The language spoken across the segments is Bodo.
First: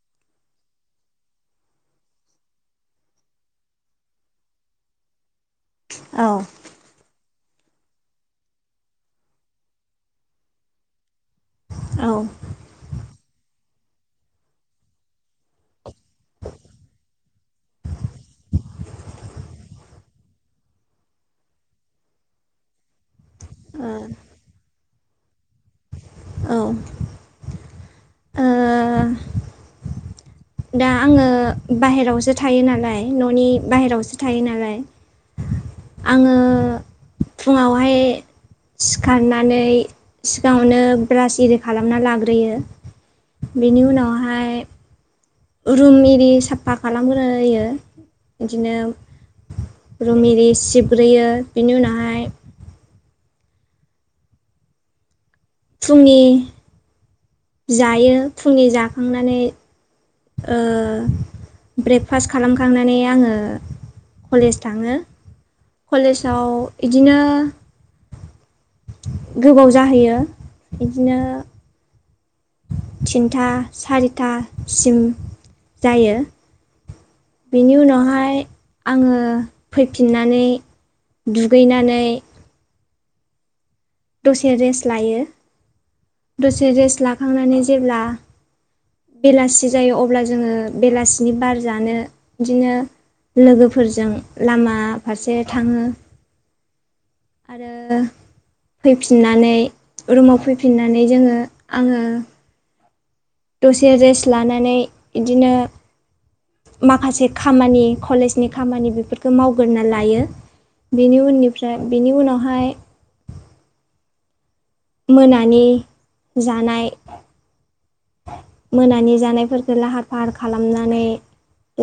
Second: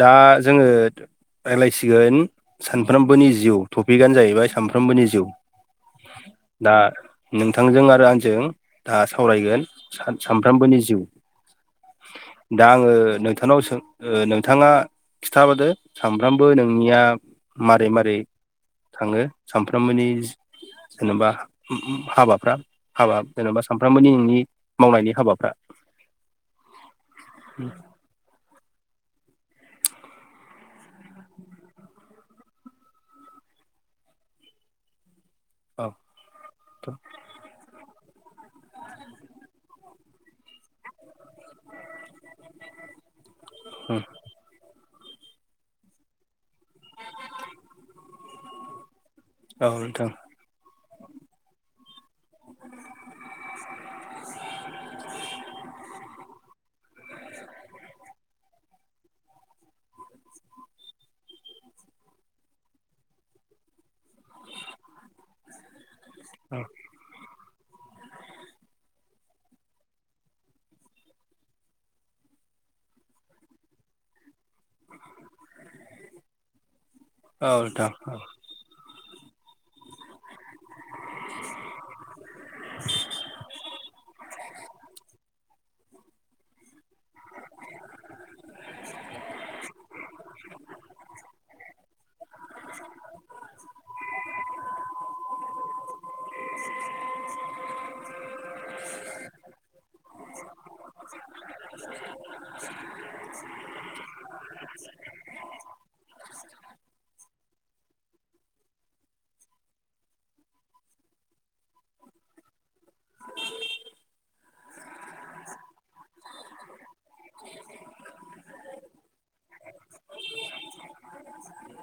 दा जोङो रायलायसिगोन सानफ्रोमबोनि जिउ, टपिकआनो जाहैबाय सानफ्रोमबोनि जिउ। औ। दा नोंथांजों आरो आंजों दा सावरायगोन सा-सामफ्रोमबोनि जिउ। ओ दा आङो नोंथांनाव सों ओ नोंथाङा खिथाबोदो सामफ्रामबो नोंनिया मारै मारै थाङो सामफ्रोमबोनि जेनेबा उम हाबाफ्रा हाबा जेन'बा औ सानफ्रामबोनि नोंनि मावनायनि हाबाफ्रा। औ। उ [inaudible] ओ दा आङो बाहेरावसो थायो नालाय न'नि बाहेरायावसो थायो नालाय आङो फुङावहाय सिखारनानै सिगाङावनो ब्रास इरि खालामना लाग्रोयो। बेनि उनावहाय रुम एरि साफा खालामग्रोयो। इदिनो औ नोंथां रुम एरि सिबग्रोयो बिनि उनावहाय [inaudible] फुंनि जायो। फुंनि जाखांनानै ओ ब्रेकफास्ट खालामखांनानै आङो कलेज थाङो कलेजाव इदिनो गोबाव जाहैयो इदिनो थिनथा सारिथा सिम जायो औ बेनि नोंथां औ उनावहाय आङो फैफिननानै दुगैनानै दसे रेस्ट लायो, दसे रेस्ट लाखांनानै जेब्ला बेलासि जायो अब्ला जोङो बेलासिनि बार जानो इदिनो लोगोफोरजों लामा फारसे थाङो आरो फैफिननानै रुमाव फैफिननानै जोङो आङो दसे रेस्ट लानानै इदिनो माखासे खामानि कलेजनि खामानि बेफोरखौ मावगोरना लायो। बेनि उननिफ्राय बेनि उनावहाय मोनानि जानाय मोनानि जानायफोरफोरखौ लाहार फाहार खालामनानै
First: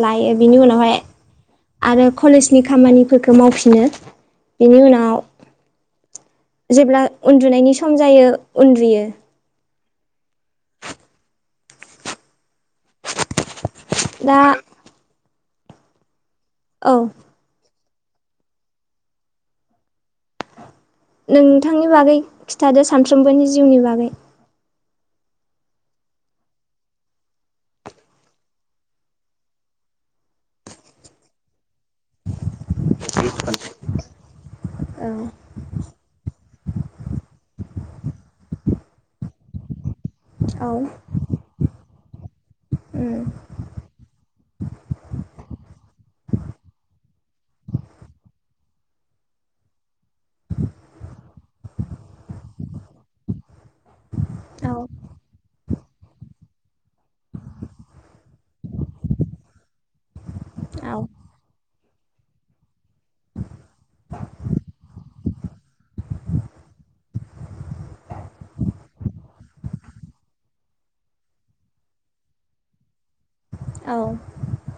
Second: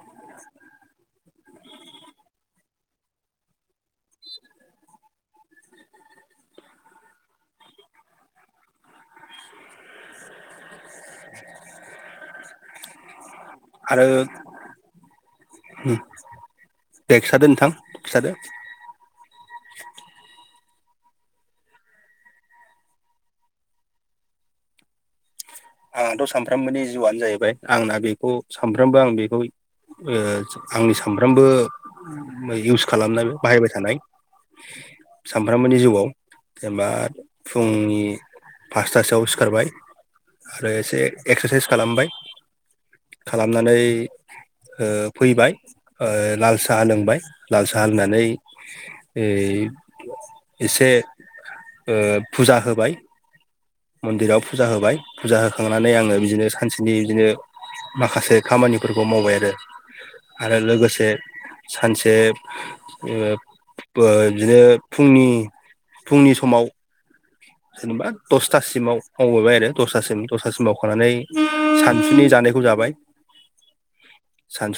लायो। बिनि उनावहाय आरो कलेजनि खामानिफोरखौ मावफिनो। बेनि उनाव जेब्ला उन्दुनायनि सम जायो उन्दुयो। आरो दा उम औ दे खिथादो नोंथां। खिथादो। नोंथांनि बागै खिथादो सानफ्रोमबोनि जिउनि बागै। आंथ' सानफ्रामबोनि जिउआनो जाहैबाय आंना बेखौ सानफ्रामबो आं बेखौ ओ आंनि सानफ्रामबो इउस खालामनाय बाहायबाय थानाय औ सामफ्रामबोनि जिउआव जेनेबा फुंनि फासथासोआव सिखारबाय आरो औ एसे एक्सारसाइस खालामबाय उम खालामनानै ओ फैबाय ओ लाल साहा लोंबाय लाल साहा लोंनानै ओइ एसे ओ फुजा होबाय मन्दिराव फुजा औ होबाय फुजा हो खांनानै आङो बिदिनो सानसेनि बिदिनो माखासे खामानिफोरखौ मावबाय आरो आरो औ लोगोसे सानसे ओ बो बिदिनो फुंनि फुंनि समाव जेनेबा दसथासिमाव मावबोबाय आरो दसथासिम दसतासिम मावखांनानै सानसुनि जानाय खौ जाबाय। औ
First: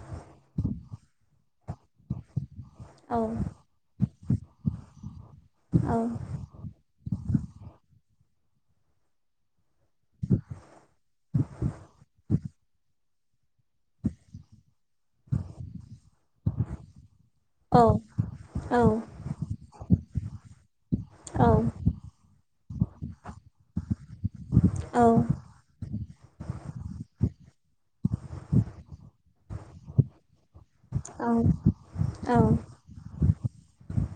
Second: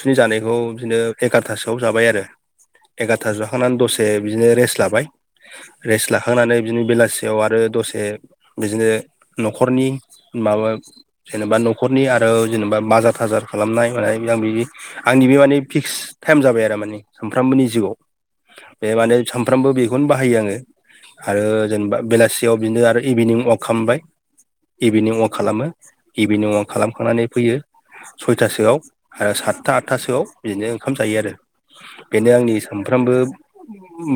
बिनि जानायखौ बिदिनो एगार'थासोआव जाबाय आरो औ एगारथासो जाखांनानै द से बिदिनो रेस्ट लाबाय रेस्ट लाखांनानै बिदिनो बेलासियाव आ रो दसे बिदिनो न'खरनि माबा जेनेबा न'खरनि आरो जेनेबा बाजार थाजार खालामनाय मानाय आं बि आंनि बे माने फिक्स टाइम जाबाय आरो माने। सानफ्रामबोनि औ जिउआव बे माने सानफ्रामबो बेखौनो बाहायो आङो। आरो औ जेनेबा बेलासियाव बिदिनो आरो इभिनिं अवाक खालामबाय। औ ओ इभिनिं अवाक खालामो इभिनिं अवाक खालामखांनानै फैयो। सयथासोआव आरो सातथा आठथासोआव बिदिनो ओंखाम जायो औ आरो औ बेनो आंनि सामफ्रामबो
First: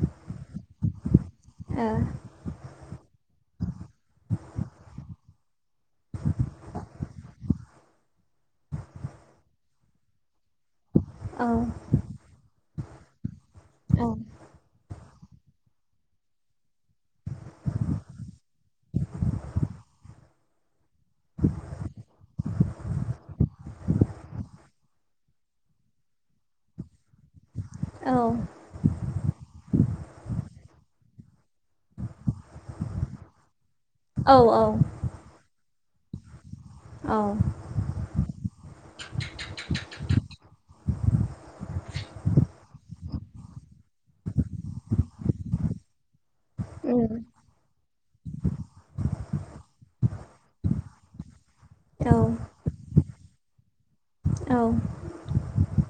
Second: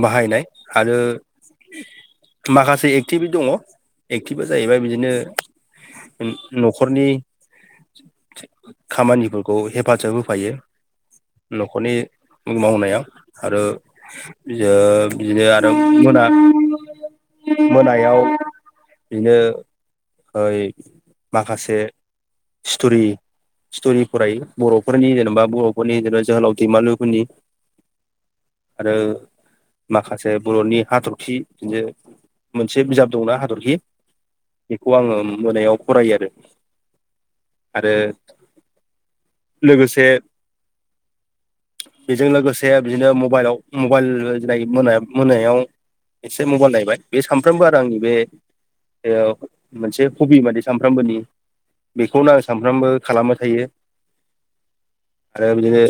बाहायनाय आरो ओ माखासे एक्टिभ दङ एक्टिभआ जाहैबाय बिदिनो न'खरनि खामानिफोरखौ हेफाजाब होफायो औ नखरनि मावनायाव आरो ओ बिदिनो आरो मोना। [inaudible] नायाव बिदिनो ओइ माखासे। स्टरि स्ट'रि फरायो बर'फोरनि जेनेबा बर'फोरनि जेनेबा जोहोलाव दैमालुफोरनि औ। ओ माखासे बर'नि हाथरखि बिदिनो। मोनसे बिजाब दंना हादरखि औ बेखौ आंङो मोनायाव फरायो आरो। आरो लोगोसे बेजों लोगोसे बिदिनो मबाइलाव मबाइल नायो मोना- मोनायाव। एसे मबाइल नायबाय बे सानफ्रोमबो आरो आंनि बे रो मोनसे हबि माने सामफ्रामबोनि। बेखौनो आं सानफ्रामबो खालामबाय थायो। औ। आरो बिदिनो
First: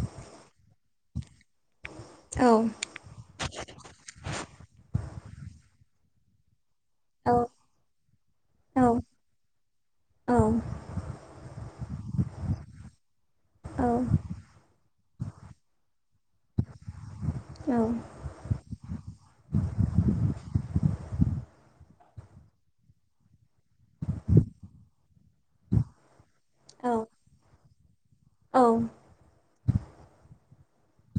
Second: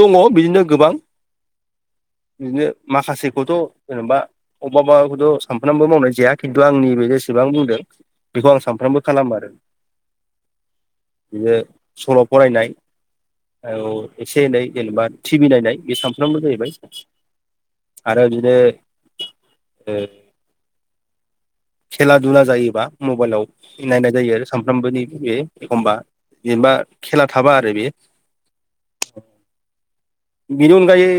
दङ बिदिनो गोबां बिदिनो माखासे खौथ' जेनेबा अबेबा अबेबा बेखौथ' सानफ्रामबो मावनाय जाया खिन्थु आंनि बे जेसेबां बुंदों बेखौ आं सानफ्रामबो खालामो आरो। औ। बिनो सल' फरायनाय। औ एसे एनै जेनेबा टिभि नायनाय बे सानफ्रामबो जाहैबाय। आरो बिदिनो ए [inaudible] खेला दुला जायोबा मबाइलाव नायनाय जायो आरो सानफ्रामबोनि बे एखमबा। जेनेबा औ खेला थाबा आरो बे। औ। बेनि अनगायै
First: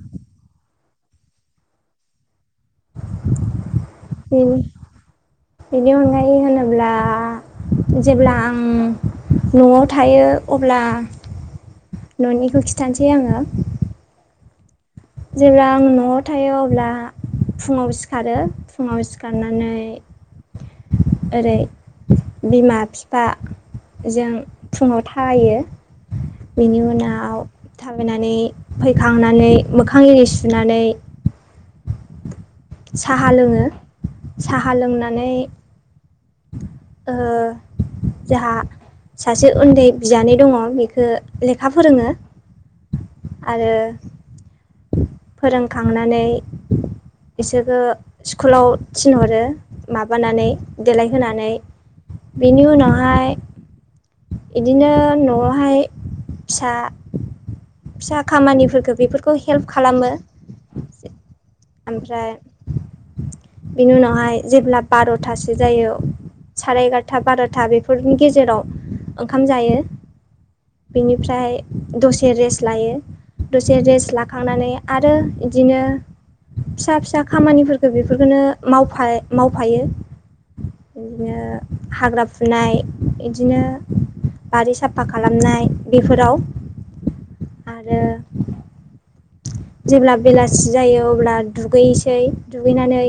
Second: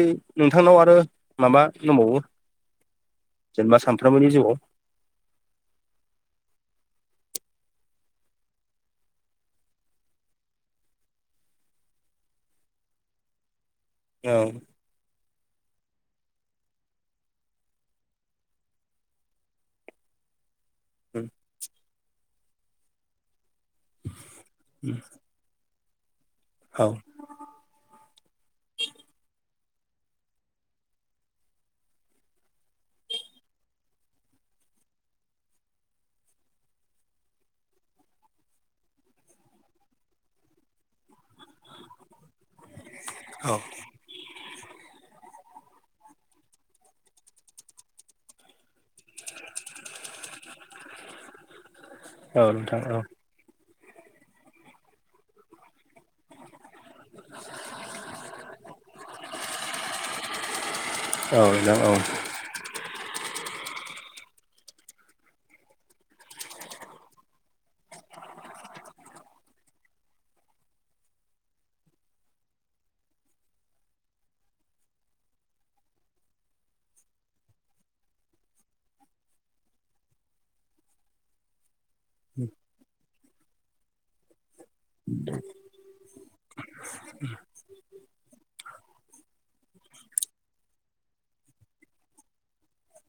नोंथांनाव आरो माबा दंबावो। जेनबा साम बिन बिनि अनगायै होनोब्ला। जेब्ला आं न'आव थायो अब्ला। न'निखौ खिथानोसै आंङो। औ। जेब्ला आं न'आव थायो अब्ला। फुङाव सिखारो फुङाव सिखारनानै। ओरै बिमा बिफा। जों फुङाव थाबायो। बेनि औ उनाव थाबायनानै फैखांनानै। मोखां एरि सुनानै। साहा लोंङो साहा लोंनानै। ओ। जोंहा सासे उन्दै बियानै दङ बेखौ लेखा फोरोंङो। औ आरो। फोरोंखांनानै बिसोरखौ स्कुलाव थिनहरो माबानानै देलायहोनानै औ बेनि नोंथां औ उनावहाय। बिदिनो न'आवहाय फिसा। फिसा खामानिफोरखौ बेफोरखौ हेल्प खालामो। औ नोंथां औ ओमफ्राय बेनि उनावहाय जेब्ला बार'थासो जायो। साराय एगारथा बार'था बेफोरनि गेजेराव ओंखाम जायो। बेनिफ्राय दसे रेस्ट लायो। दसे रेस्ट लाखांनानै आरो बिदिनो फिसा फिसा खामानिफोरखोनो बेफोरफोरखोनो मावफा मावफायो। बिदिनो हाग्रा फुनाय इदिनो बारि साफा खालामनाय बेफोराव आरो जेब्ला बेलासि जायो अब्ला दुगैसै दुगैनानै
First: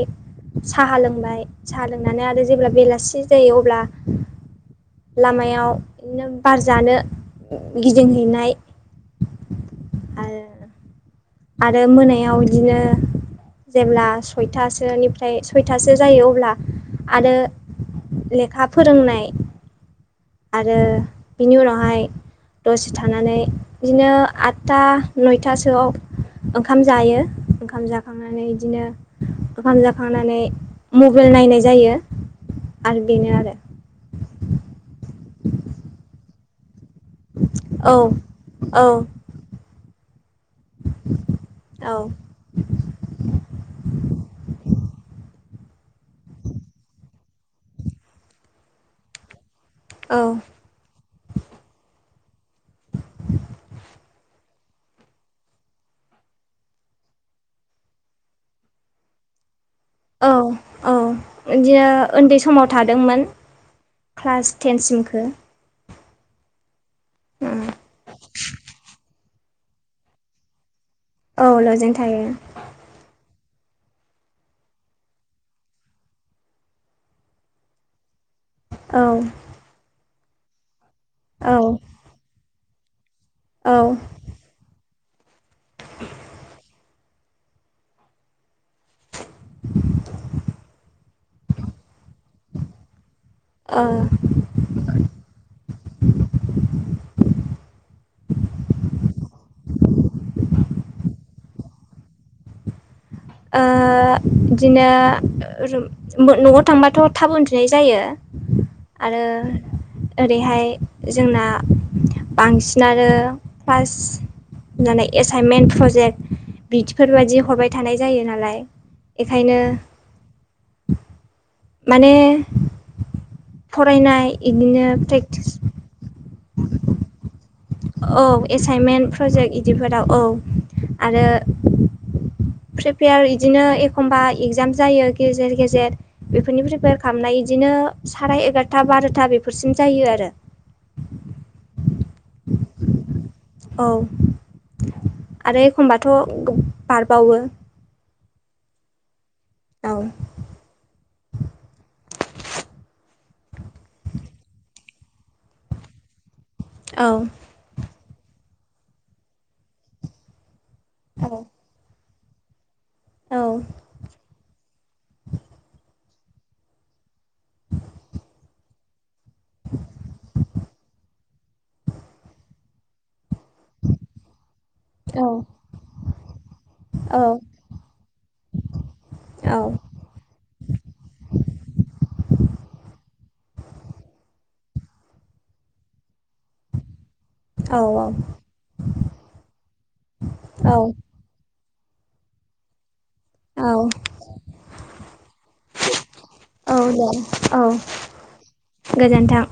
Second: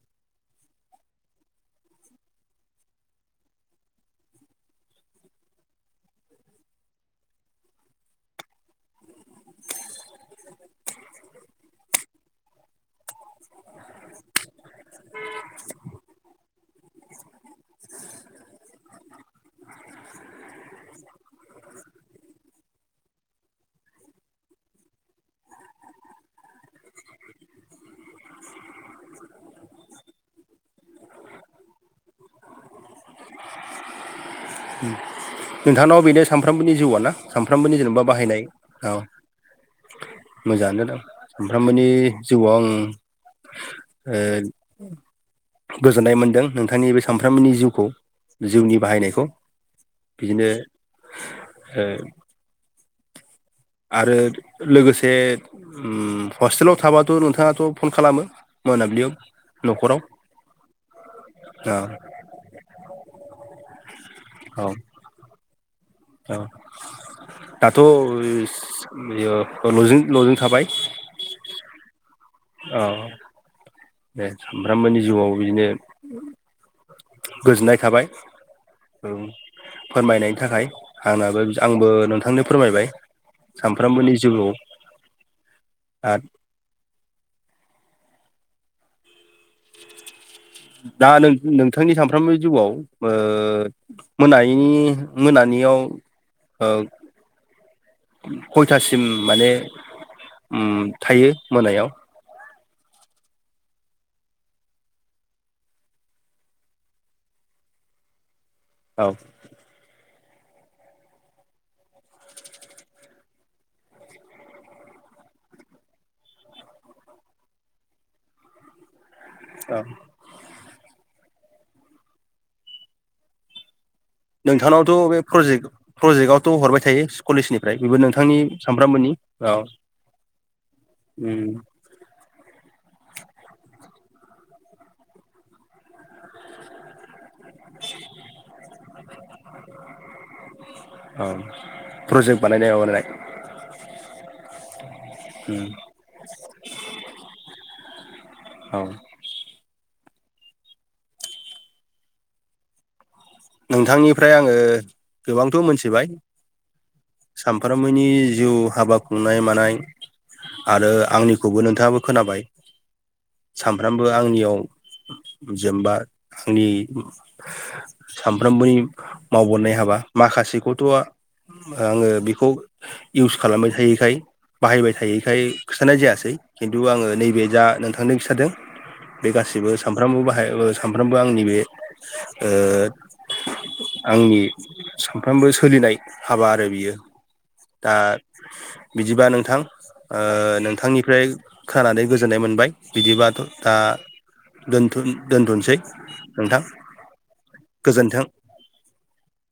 साहा लोंबाय साहा लोंनानै आरो जेब्ला बेलासि जायो अब्ला लामायाव इदिनो बार जानो गिदिंहैनाय। आरो आरो मोनायाव इदिनो जेब्ला सयथासोनिफ्राय सयथासो जायो अब्ला आरो लेखा फोरोंनाय आरो बिनि उनावहाय दसे थानानै बिदिनो आदथा नयथासोआव ओंखाम जायो ओंखाम जाखांनानै इदिनो, ओंखाम जाखांनानै मबाइल नायनाय जायो आरो बेनो आरो। [unintelligible] नोंथांनाव बेनो सानफ्रामबोनि जिउआ ना सानफ्रामबोनि औ जेनेबा बाहायनाय औ। मोजाङानो दां सानफ्रामबोनि औ औ जिउआव आं ओ उम गोजोननाय मोनदों नोंथांनि बे सानफ्रोमबोनि जिउखौ जिउनि बाहायनायखौ। बिदिनो ओ आरो लोगोसे ओम हस्टेलाव थाबाथ' नोंथाङाथ' फन खालामो मोनाबिलि [unintelligible] औ औ औ इदिनो उन्दै समाव थादोंमोन। क्लास औ टेनसिमखौ। औ दाथ' ल-लजों थाबाय? औ ल'जों थायो। औ बे सामफ्रामबोनि जिउआव बिदिनो गोजोननाय थाबाय। औ फोरमायनायनि थाखाय आंनाबो आंबो औ नोंथांनो फोरमायबाय। ओ सानफ्रोमबोनि जिउआव आ [inaudible] दा नों नोंथांनि सानफ्रोमबो जिउआव ओ ओ मोनायिनि मोना नियाव ओ खयथासिम माने ओम थायो मोनायाव ओ बिदिनो न'आव थांबाथ' थाबो उन्दुनाय जायो। औ आरो ओरैहाय जोंना बांसिनानो फस होननानै एसाइनमेन्ट प्रजेक्ट बिदिफोर बाददि हरबाय थानाय जायो नालाय बेखायनो औ माने फरायनाय बिदिनो प्रेक्टिस थ' हरबाय थायो कलेजनि औ एसाइनमेन्ट प्रजेक्ट बिदिफोराव औ आरो उम [inaudible] प्रिपेयार इदिनो एखम्बा एगजाम जायो गेजेर गेजेर बेफोरनि प्रिपेयार खालामनाय बिदिनो साराय एगार'था बार'था बेफोरसिम जायो आरो। औ प्रजेक्ट बानायनाय बानायलाय औ आरो उम एखमबाथ' बारबावो। औ औ नोंथांनिफ्राय आङो गोबांथ मोनथिबाय औ सामफ्रोमबो नि जिउ हाबा खुंनाय मानाय आरो आंनिखौबो नोंथाङाबो खोनाबाय औ सानफ्रामबो आंनियाव जेनबा आंनि सानफ्रोमबोनि मावबोननाय हाबा माखासेखौथ आ आङो बेखौ इउस खालामबाय थायैखाय बाहायबाय थायैखाय खिथानाय जायासै खिन्थु आङो औ नैबे जा नोंथांनो खिथादों बे गासिबो सामफ्रामबो बाहाय ओ सामफ्रामबो आंनि बे ओ आंनि सामफ्रामबो सोलिनाय हाबा आरो बियो दा बिदिबा नोंथां ओ औ नोंथांनिफ्राय खानानै गोजोननाय मोनबाय बिदिबाथ दा औ दोथ दोनथसै नोंथां गोजोन्थों। गोजोनथों